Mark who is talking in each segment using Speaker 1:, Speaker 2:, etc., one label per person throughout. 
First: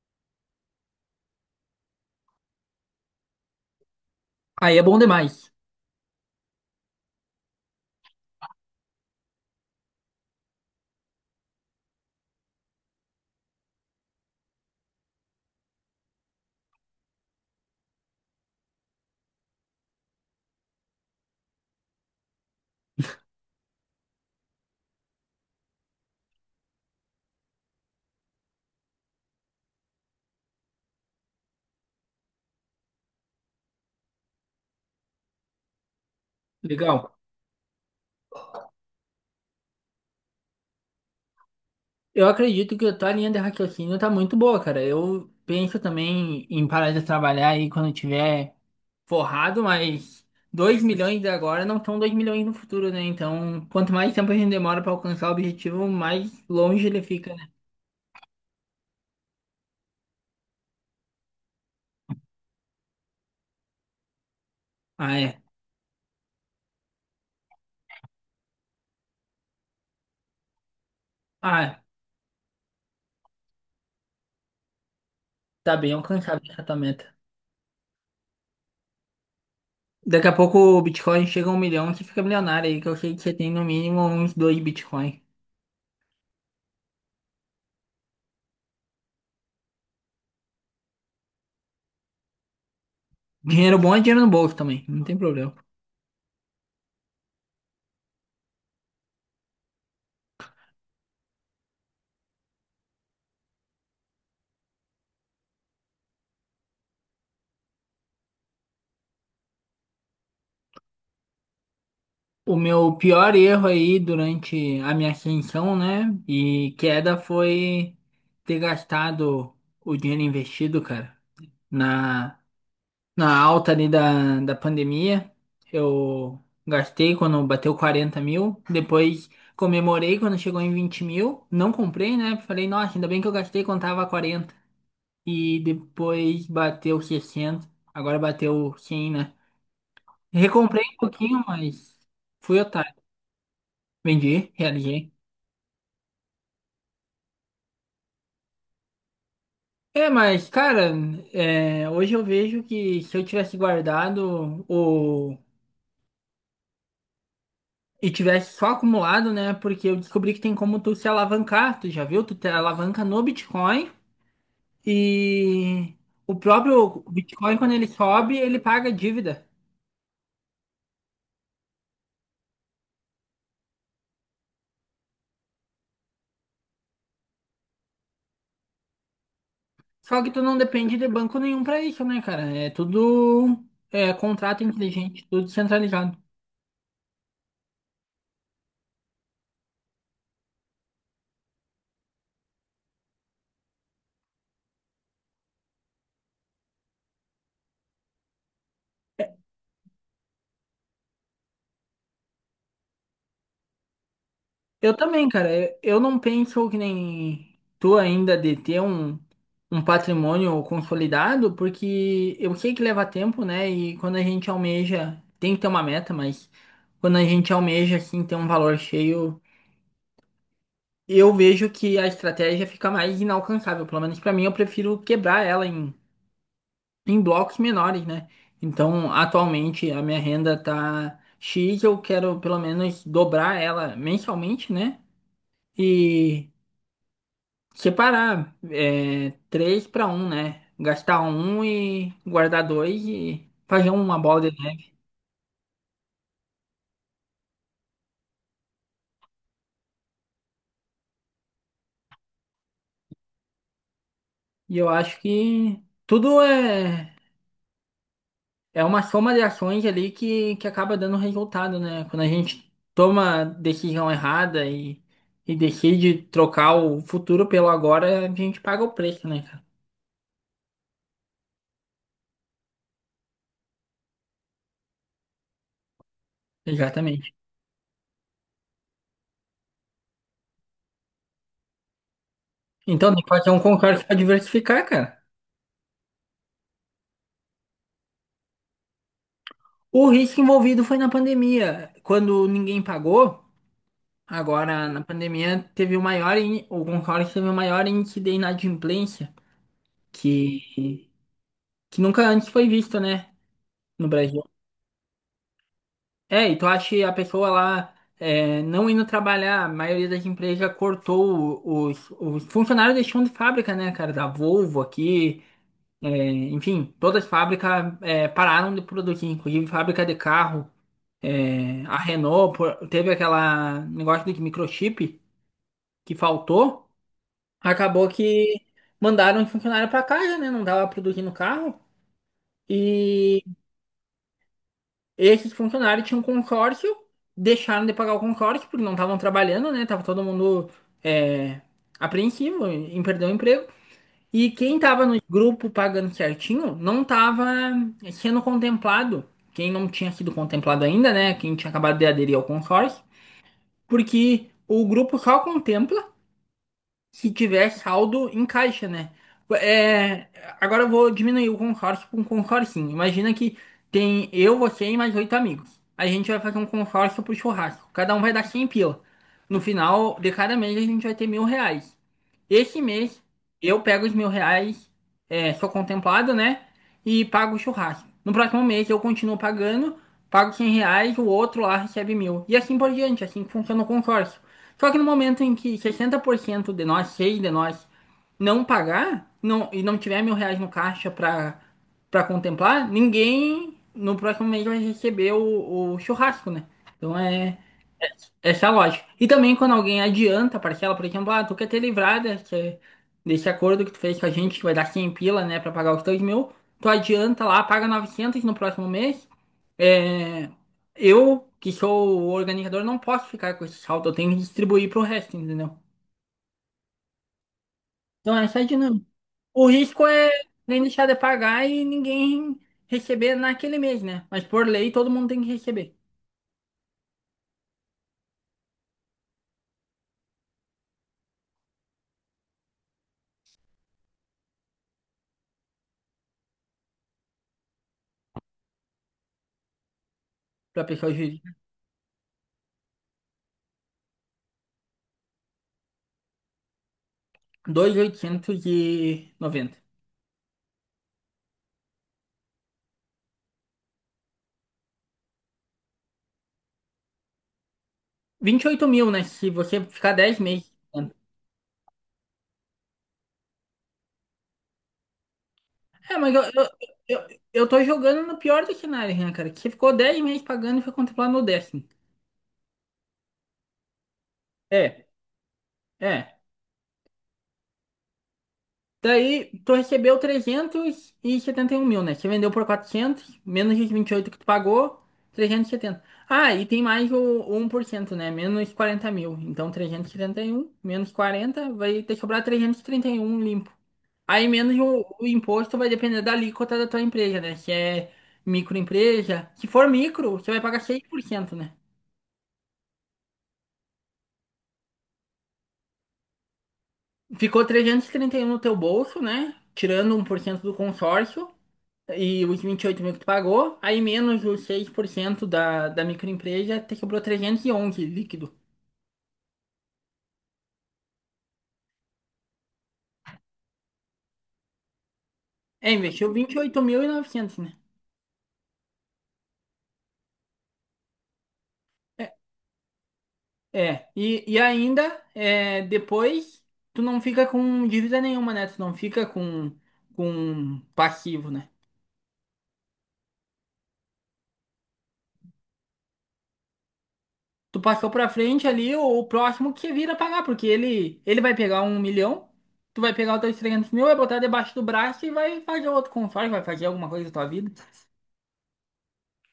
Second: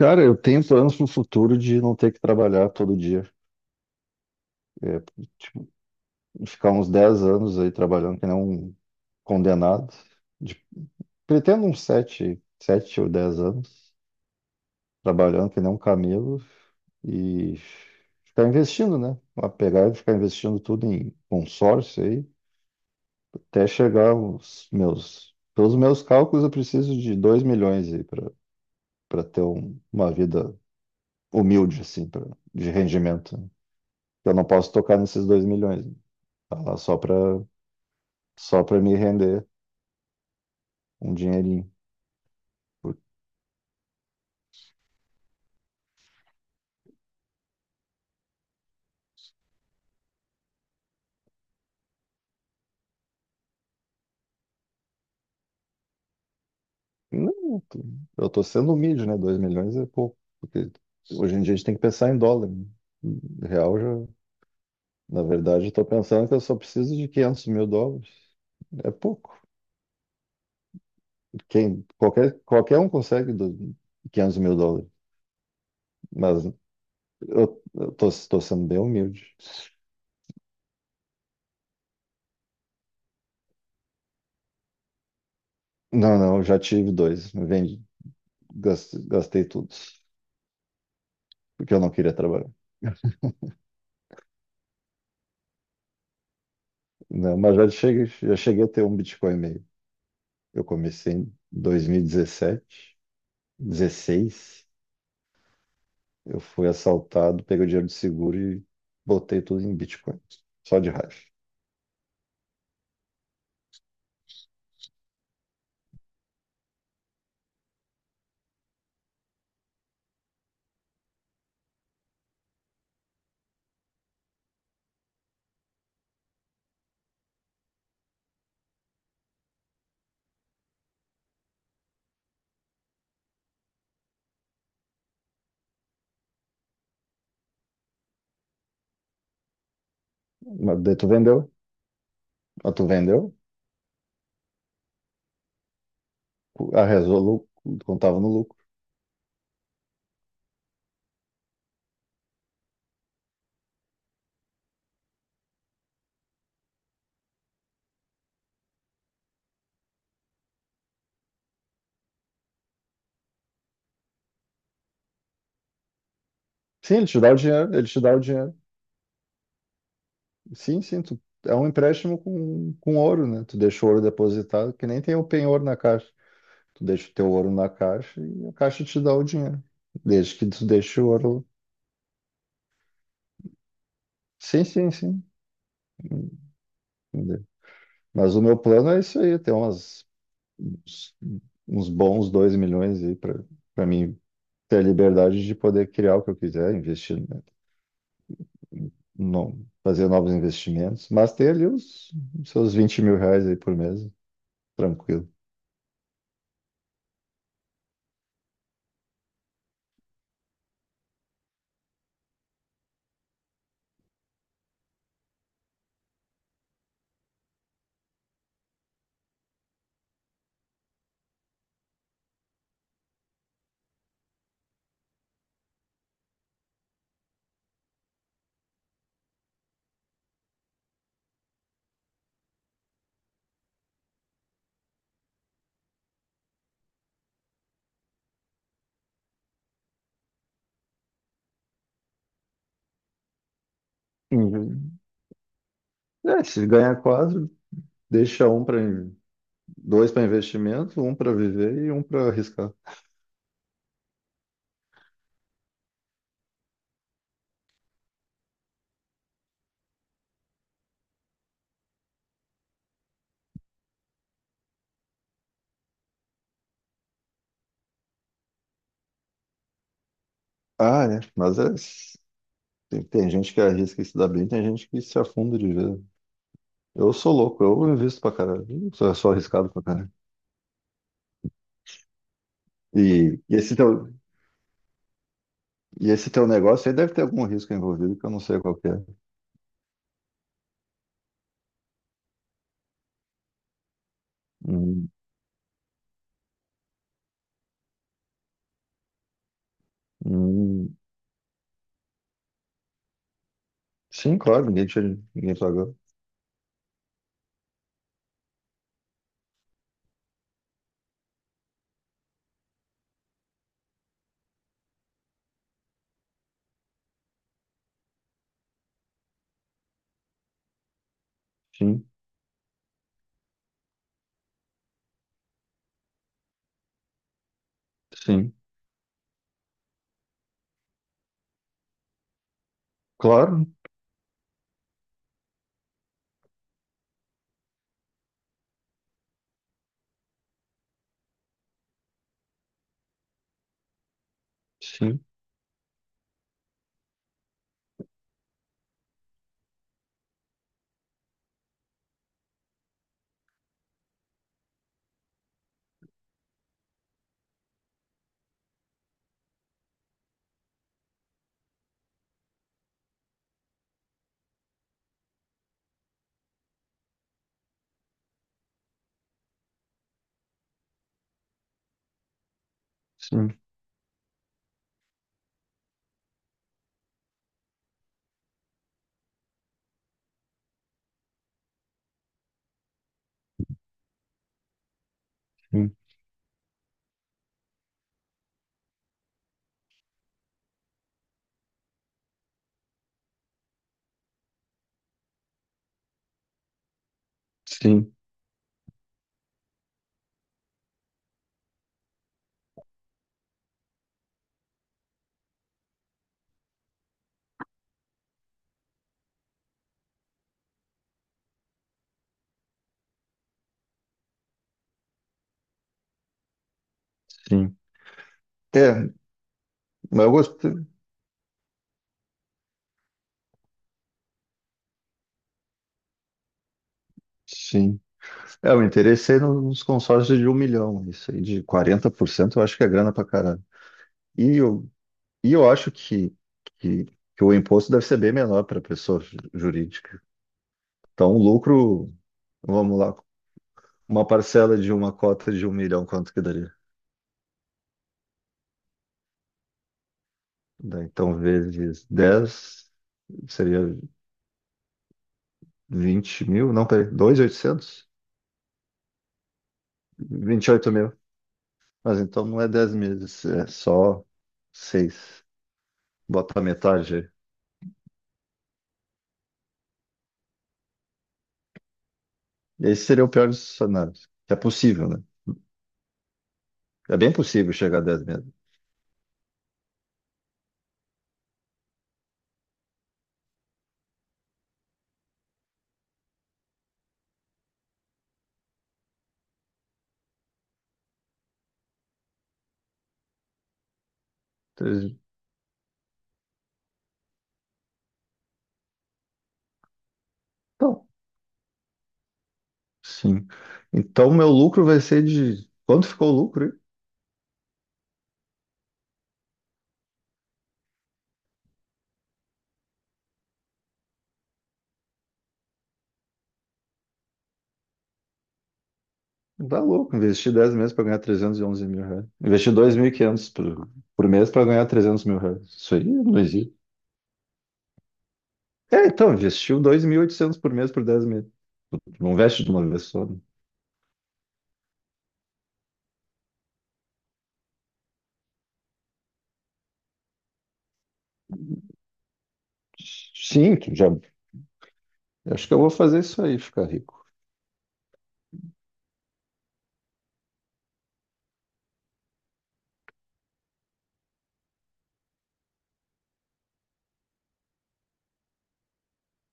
Speaker 1: Cara, eu tenho planos pro futuro de não ter que trabalhar todo dia.
Speaker 2: Aí é bom
Speaker 1: É,
Speaker 2: demais.
Speaker 1: tipo, ficar uns 10 anos aí trabalhando que nem um condenado. De- Pretendo uns 7, 7 ou 10 anos trabalhando que nem um camelo e ficar investindo, né? A pegar e ficar investindo tudo em consórcio aí, até chegar aos meus... Pelos meus cálculos, eu preciso de 2 milhões aí para ter uma vida humilde, assim, pra, de rendimento. Eu não posso tocar nesses 2 milhões, né? Tá lá
Speaker 2: Legal.
Speaker 1: só pra me render um dinheirinho.
Speaker 2: Eu acredito que a
Speaker 1: Porque-
Speaker 2: tua linha de raciocínio tá muito boa, cara. Eu penso também em parar de trabalhar aí quando eu tiver forrado, mas 2 milhões de agora não são 2 milhões no futuro, né? Então, quanto mais tempo a gente demora pra alcançar o objetivo, mais longe ele fica, né?
Speaker 1: não, eu tô sendo humilde, né? 2 milhões é pouco. Porque hoje em dia a gente tem que pensar em dólar, né? Real já.
Speaker 2: Ah,
Speaker 1: Na
Speaker 2: é.
Speaker 1: verdade, eu tô pensando que eu só preciso de 500 mil dólares. É pouco.
Speaker 2: Ah, é.
Speaker 1: Qualquer um consegue 500 mil dólares.
Speaker 2: Tá bem alcançável
Speaker 1: Mas
Speaker 2: essa meta.
Speaker 1: eu tô sendo bem humilde.
Speaker 2: Daqui a pouco o Bitcoin chega a um milhão, e você fica milionário aí, que eu sei que você tem no mínimo uns dois Bitcoin.
Speaker 1: Não, não, eu já tive dois. Vendi, gastei tudo. Porque eu não queria trabalhar.
Speaker 2: Dinheiro bom é dinheiro no bolso também, não tem problema.
Speaker 1: Não, mas já cheguei a ter um Bitcoin e meio. Eu comecei em 2017, 16. Eu fui assaltado, peguei o dinheiro do seguro e botei tudo em Bitcoin. Só de raiva.
Speaker 2: O meu pior erro aí durante a minha ascensão, né? E queda foi ter gastado o dinheiro investido, cara. Na, na alta ali da pandemia, eu gastei quando bateu 40 mil. Depois comemorei quando chegou em 20 mil. Não comprei, né? Falei, nossa, ainda bem que eu gastei quando tava 40. E depois bateu 60. Agora bateu 100, né? Recomprei
Speaker 1: Mas daí
Speaker 2: um
Speaker 1: tu
Speaker 2: pouquinho,
Speaker 1: vendeu.
Speaker 2: mas fui
Speaker 1: Mas tu
Speaker 2: otário.
Speaker 1: vendeu.
Speaker 2: Vendi, realizei.
Speaker 1: A Resolu contava no lucro.
Speaker 2: É, mas, cara, é, hoje eu vejo que se eu tivesse guardado o... e tivesse só acumulado, né? Porque eu descobri que tem como tu se alavancar, tu já viu? Tu te alavanca no Bitcoin e o
Speaker 1: Sim,
Speaker 2: próprio
Speaker 1: ele te dá o
Speaker 2: Bitcoin, quando
Speaker 1: dinheiro.
Speaker 2: ele
Speaker 1: Ele te dá o
Speaker 2: sobe,
Speaker 1: dinheiro.
Speaker 2: ele paga dívida.
Speaker 1: Sim, sim. Tu, é um empréstimo com ouro, né? Tu deixa o ouro depositado, que nem tem o penhor na caixa. Tu deixa o teu ouro na caixa e a caixa te dá o dinheiro.
Speaker 2: Só que
Speaker 1: Desde
Speaker 2: tu
Speaker 1: que
Speaker 2: não
Speaker 1: tu
Speaker 2: depende
Speaker 1: deixe
Speaker 2: de
Speaker 1: o
Speaker 2: banco
Speaker 1: ouro.
Speaker 2: nenhum pra isso, né, cara? É tudo é, contrato
Speaker 1: Sim, sim, sim.
Speaker 2: inteligente, tudo centralizado.
Speaker 1: Entendi. Mas o meu plano é isso aí, ter umas, uns, uns bons 2 milhões aí para mim ter a liberdade de poder criar o que eu quiser, investir, né, no, fazer novos investimentos, mas ter ali os seus 20 mil reais aí por mês,
Speaker 2: Eu também,
Speaker 1: tranquilo.
Speaker 2: cara. Eu não penso que nem tu ainda de ter um patrimônio consolidado, porque eu sei que leva tempo, né? E quando a gente almeja, tem que ter uma meta, mas quando a gente almeja, assim, ter um valor cheio, eu vejo que a estratégia fica mais inalcançável. Pelo menos pra mim, eu prefiro quebrar ela em blocos menores, né? Então, atualmente, a minha renda tá X, eu quero pelo menos dobrar ela mensalmente, né? E. Separar é, três para um, né? Gastar um e guardar dois e fazer uma bola de neve.
Speaker 1: Uhum. É, se ganhar quatro, deixa um para dois para investimento, um para viver e um para arriscar.
Speaker 2: E eu acho que tudo é uma soma de ações ali que acaba dando resultado, né? Quando a gente toma decisão errada e decide trocar o futuro pelo agora, a gente paga o preço, né, cara?
Speaker 1: Ah, é. Mas é, tem, tem gente que arrisca e se dá bem, tem gente que se afunda de vez. Eu sou
Speaker 2: Exatamente.
Speaker 1: louco, eu invisto pra caralho. Eu sou arriscado pra caralho.
Speaker 2: Então, tem que
Speaker 1: E,
Speaker 2: fazer
Speaker 1: e
Speaker 2: um
Speaker 1: esse
Speaker 2: concurso
Speaker 1: teu,
Speaker 2: para diversificar, cara.
Speaker 1: e esse teu negócio aí deve ter algum risco envolvido que eu não sei qual que é.
Speaker 2: O risco envolvido foi na pandemia, quando ninguém pagou. Agora, na
Speaker 1: Hum,
Speaker 2: pandemia, teve o maior, o Concorde teve o maior índice de inadimplência
Speaker 1: hum.
Speaker 2: que, que nunca antes foi visto, né, no
Speaker 1: Sim,
Speaker 2: Brasil.
Speaker 1: claro, ninguém, tinha, ninguém pagou.
Speaker 2: É, e tu acha que a pessoa lá é, não indo trabalhar, a maioria das empresas cortou os funcionários deixando de fábrica, né, cara, da Volvo aqui, é, enfim, todas as fábricas é, pararam de produzir, inclusive fábrica de carro, é, a
Speaker 1: Sim,
Speaker 2: Renault teve aquela negócio de microchip que faltou. Acabou
Speaker 1: sim.
Speaker 2: que mandaram um funcionário para casa, né? Não dava produzir no carro. E
Speaker 1: Claro,
Speaker 2: esses funcionários tinham um consórcio, deixaram de pagar o consórcio porque não estavam trabalhando, né? Tava todo mundo é, apreensivo em perder o emprego. E quem tava no
Speaker 1: sim,
Speaker 2: grupo pagando certinho não tava sendo contemplado. Quem não tinha sido contemplado ainda, né? Quem tinha acabado de aderir ao consórcio. Porque o grupo só contempla se tiver saldo em caixa, né? É, agora eu vou diminuir o consórcio para um consorcinho. Imagina que tem eu, você e mais oito amigos. A gente vai fazer um consórcio pro churrasco. Cada um vai dar 100 pila. No final de cada mês a gente vai ter mil reais. Esse mês
Speaker 1: sim,
Speaker 2: eu pego os mil reais, é, sou contemplado, né? E pago o churrasco. No próximo mês eu continuo pagando, pago 100 reais, o outro lá recebe mil. E assim por diante, assim que funciona o consórcio. Só que no momento em que
Speaker 1: sim,
Speaker 2: 60% de nós, seis de nós, não pagar não, e não tiver mil reais no caixa pra contemplar, ninguém no próximo mês vai receber o churrasco, né? Então é,
Speaker 1: sim,
Speaker 2: essa é a lógica. E também quando alguém adianta a parcela, por exemplo, ah, tu quer ter livrada desse acordo que tu fez com a gente, que vai dar 100 pila, né, pra pagar os 2 mil, tu adianta lá, paga 900 no próximo mês. É, eu, que sou o organizador, não posso ficar com esse saldo, eu tenho que distribuir pro resto, entendeu?
Speaker 1: sim.
Speaker 2: Então essa é a dinâmica.
Speaker 1: É,
Speaker 2: O risco
Speaker 1: mas
Speaker 2: é
Speaker 1: eu
Speaker 2: nem
Speaker 1: gostei.
Speaker 2: deixar de pagar e ninguém receber naquele mês, né? Mas por lei todo mundo tem que receber,
Speaker 1: Sim. É, eu interessei nos consórcios de um milhão, isso aí, de 40% eu acho que é grana pra caralho. E eu, e eu acho que, que o imposto deve ser bem menor para pessoa jurídica.
Speaker 2: pra pessoa
Speaker 1: Então, o
Speaker 2: jurídica.
Speaker 1: lucro, vamos lá, uma parcela de uma cota de um milhão, quanto que daria?
Speaker 2: 2.890,
Speaker 1: Daí, então, vezes 10 seria 20 mil, não, peraí, dois mil e oitocentos?
Speaker 2: 28 mil, né? Se você ficar 10
Speaker 1: Vinte
Speaker 2: meses.
Speaker 1: e oito mil. Mas então não é 10 meses, é só seis.
Speaker 2: É, mas eu, eu,
Speaker 1: Bota a metade
Speaker 2: eu,
Speaker 1: aí.
Speaker 2: eu tô jogando no pior dos cenários, né, cara? Que você ficou 10 meses pagando e foi contemplado no décimo.
Speaker 1: Esse seria o pior dos cenários. É
Speaker 2: É,
Speaker 1: possível, né?
Speaker 2: é.
Speaker 1: É bem possível chegar a 10 meses.
Speaker 2: Daí, tu recebeu trezentos e setenta e um mil, né? Você vendeu por 400 menos os 28 que tu pagou, 370. Ah, e tem mais o um por cento, né? Menos 40 mil. Então, 371 menos 40 vai te sobrar trezentos e trinta e um limpo. Aí, menos o imposto vai depender da alíquota da tua empresa, né? Se é microempresa. Se for micro, você vai pagar seis
Speaker 1: Então,
Speaker 2: por cento né?
Speaker 1: sim. Então, meu lucro vai ser de... Quanto ficou o lucro?
Speaker 2: Ficou trezentos e trinta e um no teu bolso, né? Tirando um por cento do consórcio. E os 28 mil que tu pagou, aí menos os 6% da microempresa, te sobrou 311 líquido.
Speaker 1: Tá louco, investir 10 meses para ganhar 311 mil reais. Investir 2.500 por mês para ganhar 300 mil reais.
Speaker 2: É,
Speaker 1: Isso aí
Speaker 2: investiu
Speaker 1: não
Speaker 2: vinte e
Speaker 1: existe.
Speaker 2: oito mil e novecentos né?
Speaker 1: É, então, investiu dois mil e oitocentos por mês por 10 meses.
Speaker 2: É,
Speaker 1: Não investe de uma vez só, né?
Speaker 2: é. E ainda, é, depois, tu não fica com dívida nenhuma, né? Tu não fica com passivo, né?
Speaker 1: Sim, tu já. Acho que eu vou fazer isso aí, ficar rico.
Speaker 2: Tu passou pra frente ali, o próximo que vira pagar, porque ele vai pegar um milhão, tu vai pegar os teus 300 mil, vai botar debaixo do braço e vai fazer outro consórcio, vai fazer alguma coisa da tua vida.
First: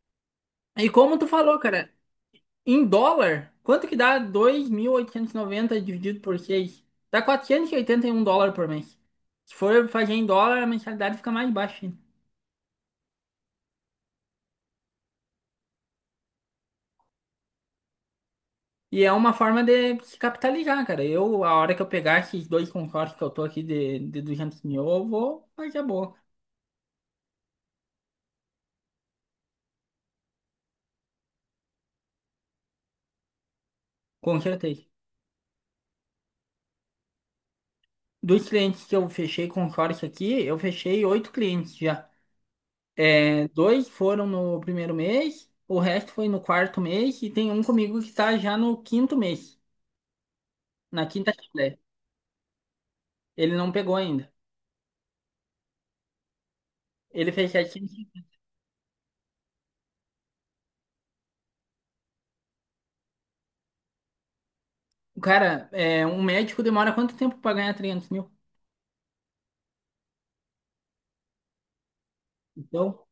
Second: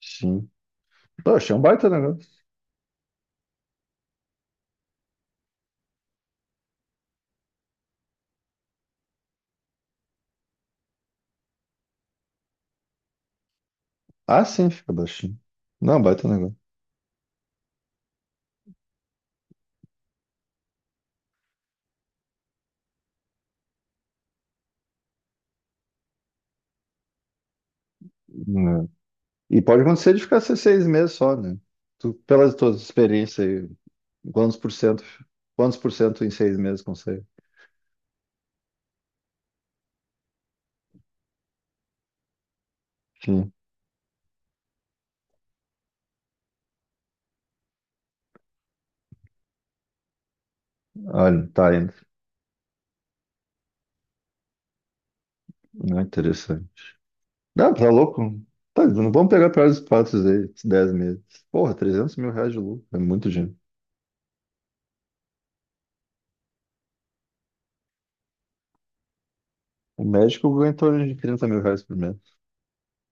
Speaker 1: Sim.
Speaker 2: E como tu
Speaker 1: Pô, achei
Speaker 2: falou,
Speaker 1: um baita
Speaker 2: cara.
Speaker 1: negócio.
Speaker 2: Em dólar, quanto que dá 2.890 dividido por seis? Dá quatrocentos e oitenta e um dólares por mês. Se for fazer em dólar, a mensalidade fica mais baixa ainda.
Speaker 1: Ah, sim, fica baixinho. Não, é um baita negócio.
Speaker 2: E é uma forma de se capitalizar, cara. Eu, a hora que eu pegar esses dois consórcios que eu tô aqui de 200 mil, eu vou fazer a boa.
Speaker 1: Né? E pode acontecer de ficar seis meses só, né? Tu, pelas tuas experiências aí,
Speaker 2: Com
Speaker 1: quantos por
Speaker 2: certeza.
Speaker 1: cento, quantos por cento em seis meses consegue?
Speaker 2: Dos clientes que eu fechei consórcio aqui, eu fechei oito clientes já. É,
Speaker 1: Sim.
Speaker 2: dois foram no primeiro mês, o resto foi no quarto mês, e tem um comigo que tá já no quinto mês, na quinta.
Speaker 1: Olha, tá aí, né?
Speaker 2: Ele não pegou ainda.
Speaker 1: Não é interessante.
Speaker 2: Ele fez
Speaker 1: Não, tá
Speaker 2: 700.
Speaker 1: louco? Tá, não vamos pegar pior dos aí, esses 10 meses. Porra, 300 mil reais de lucro, é muito dinheiro.
Speaker 2: Cara, é, um médico demora quanto tempo pra ganhar 300 mil?
Speaker 1: O médico ganha em torno de 30 mil reais por mês.
Speaker 2: Então,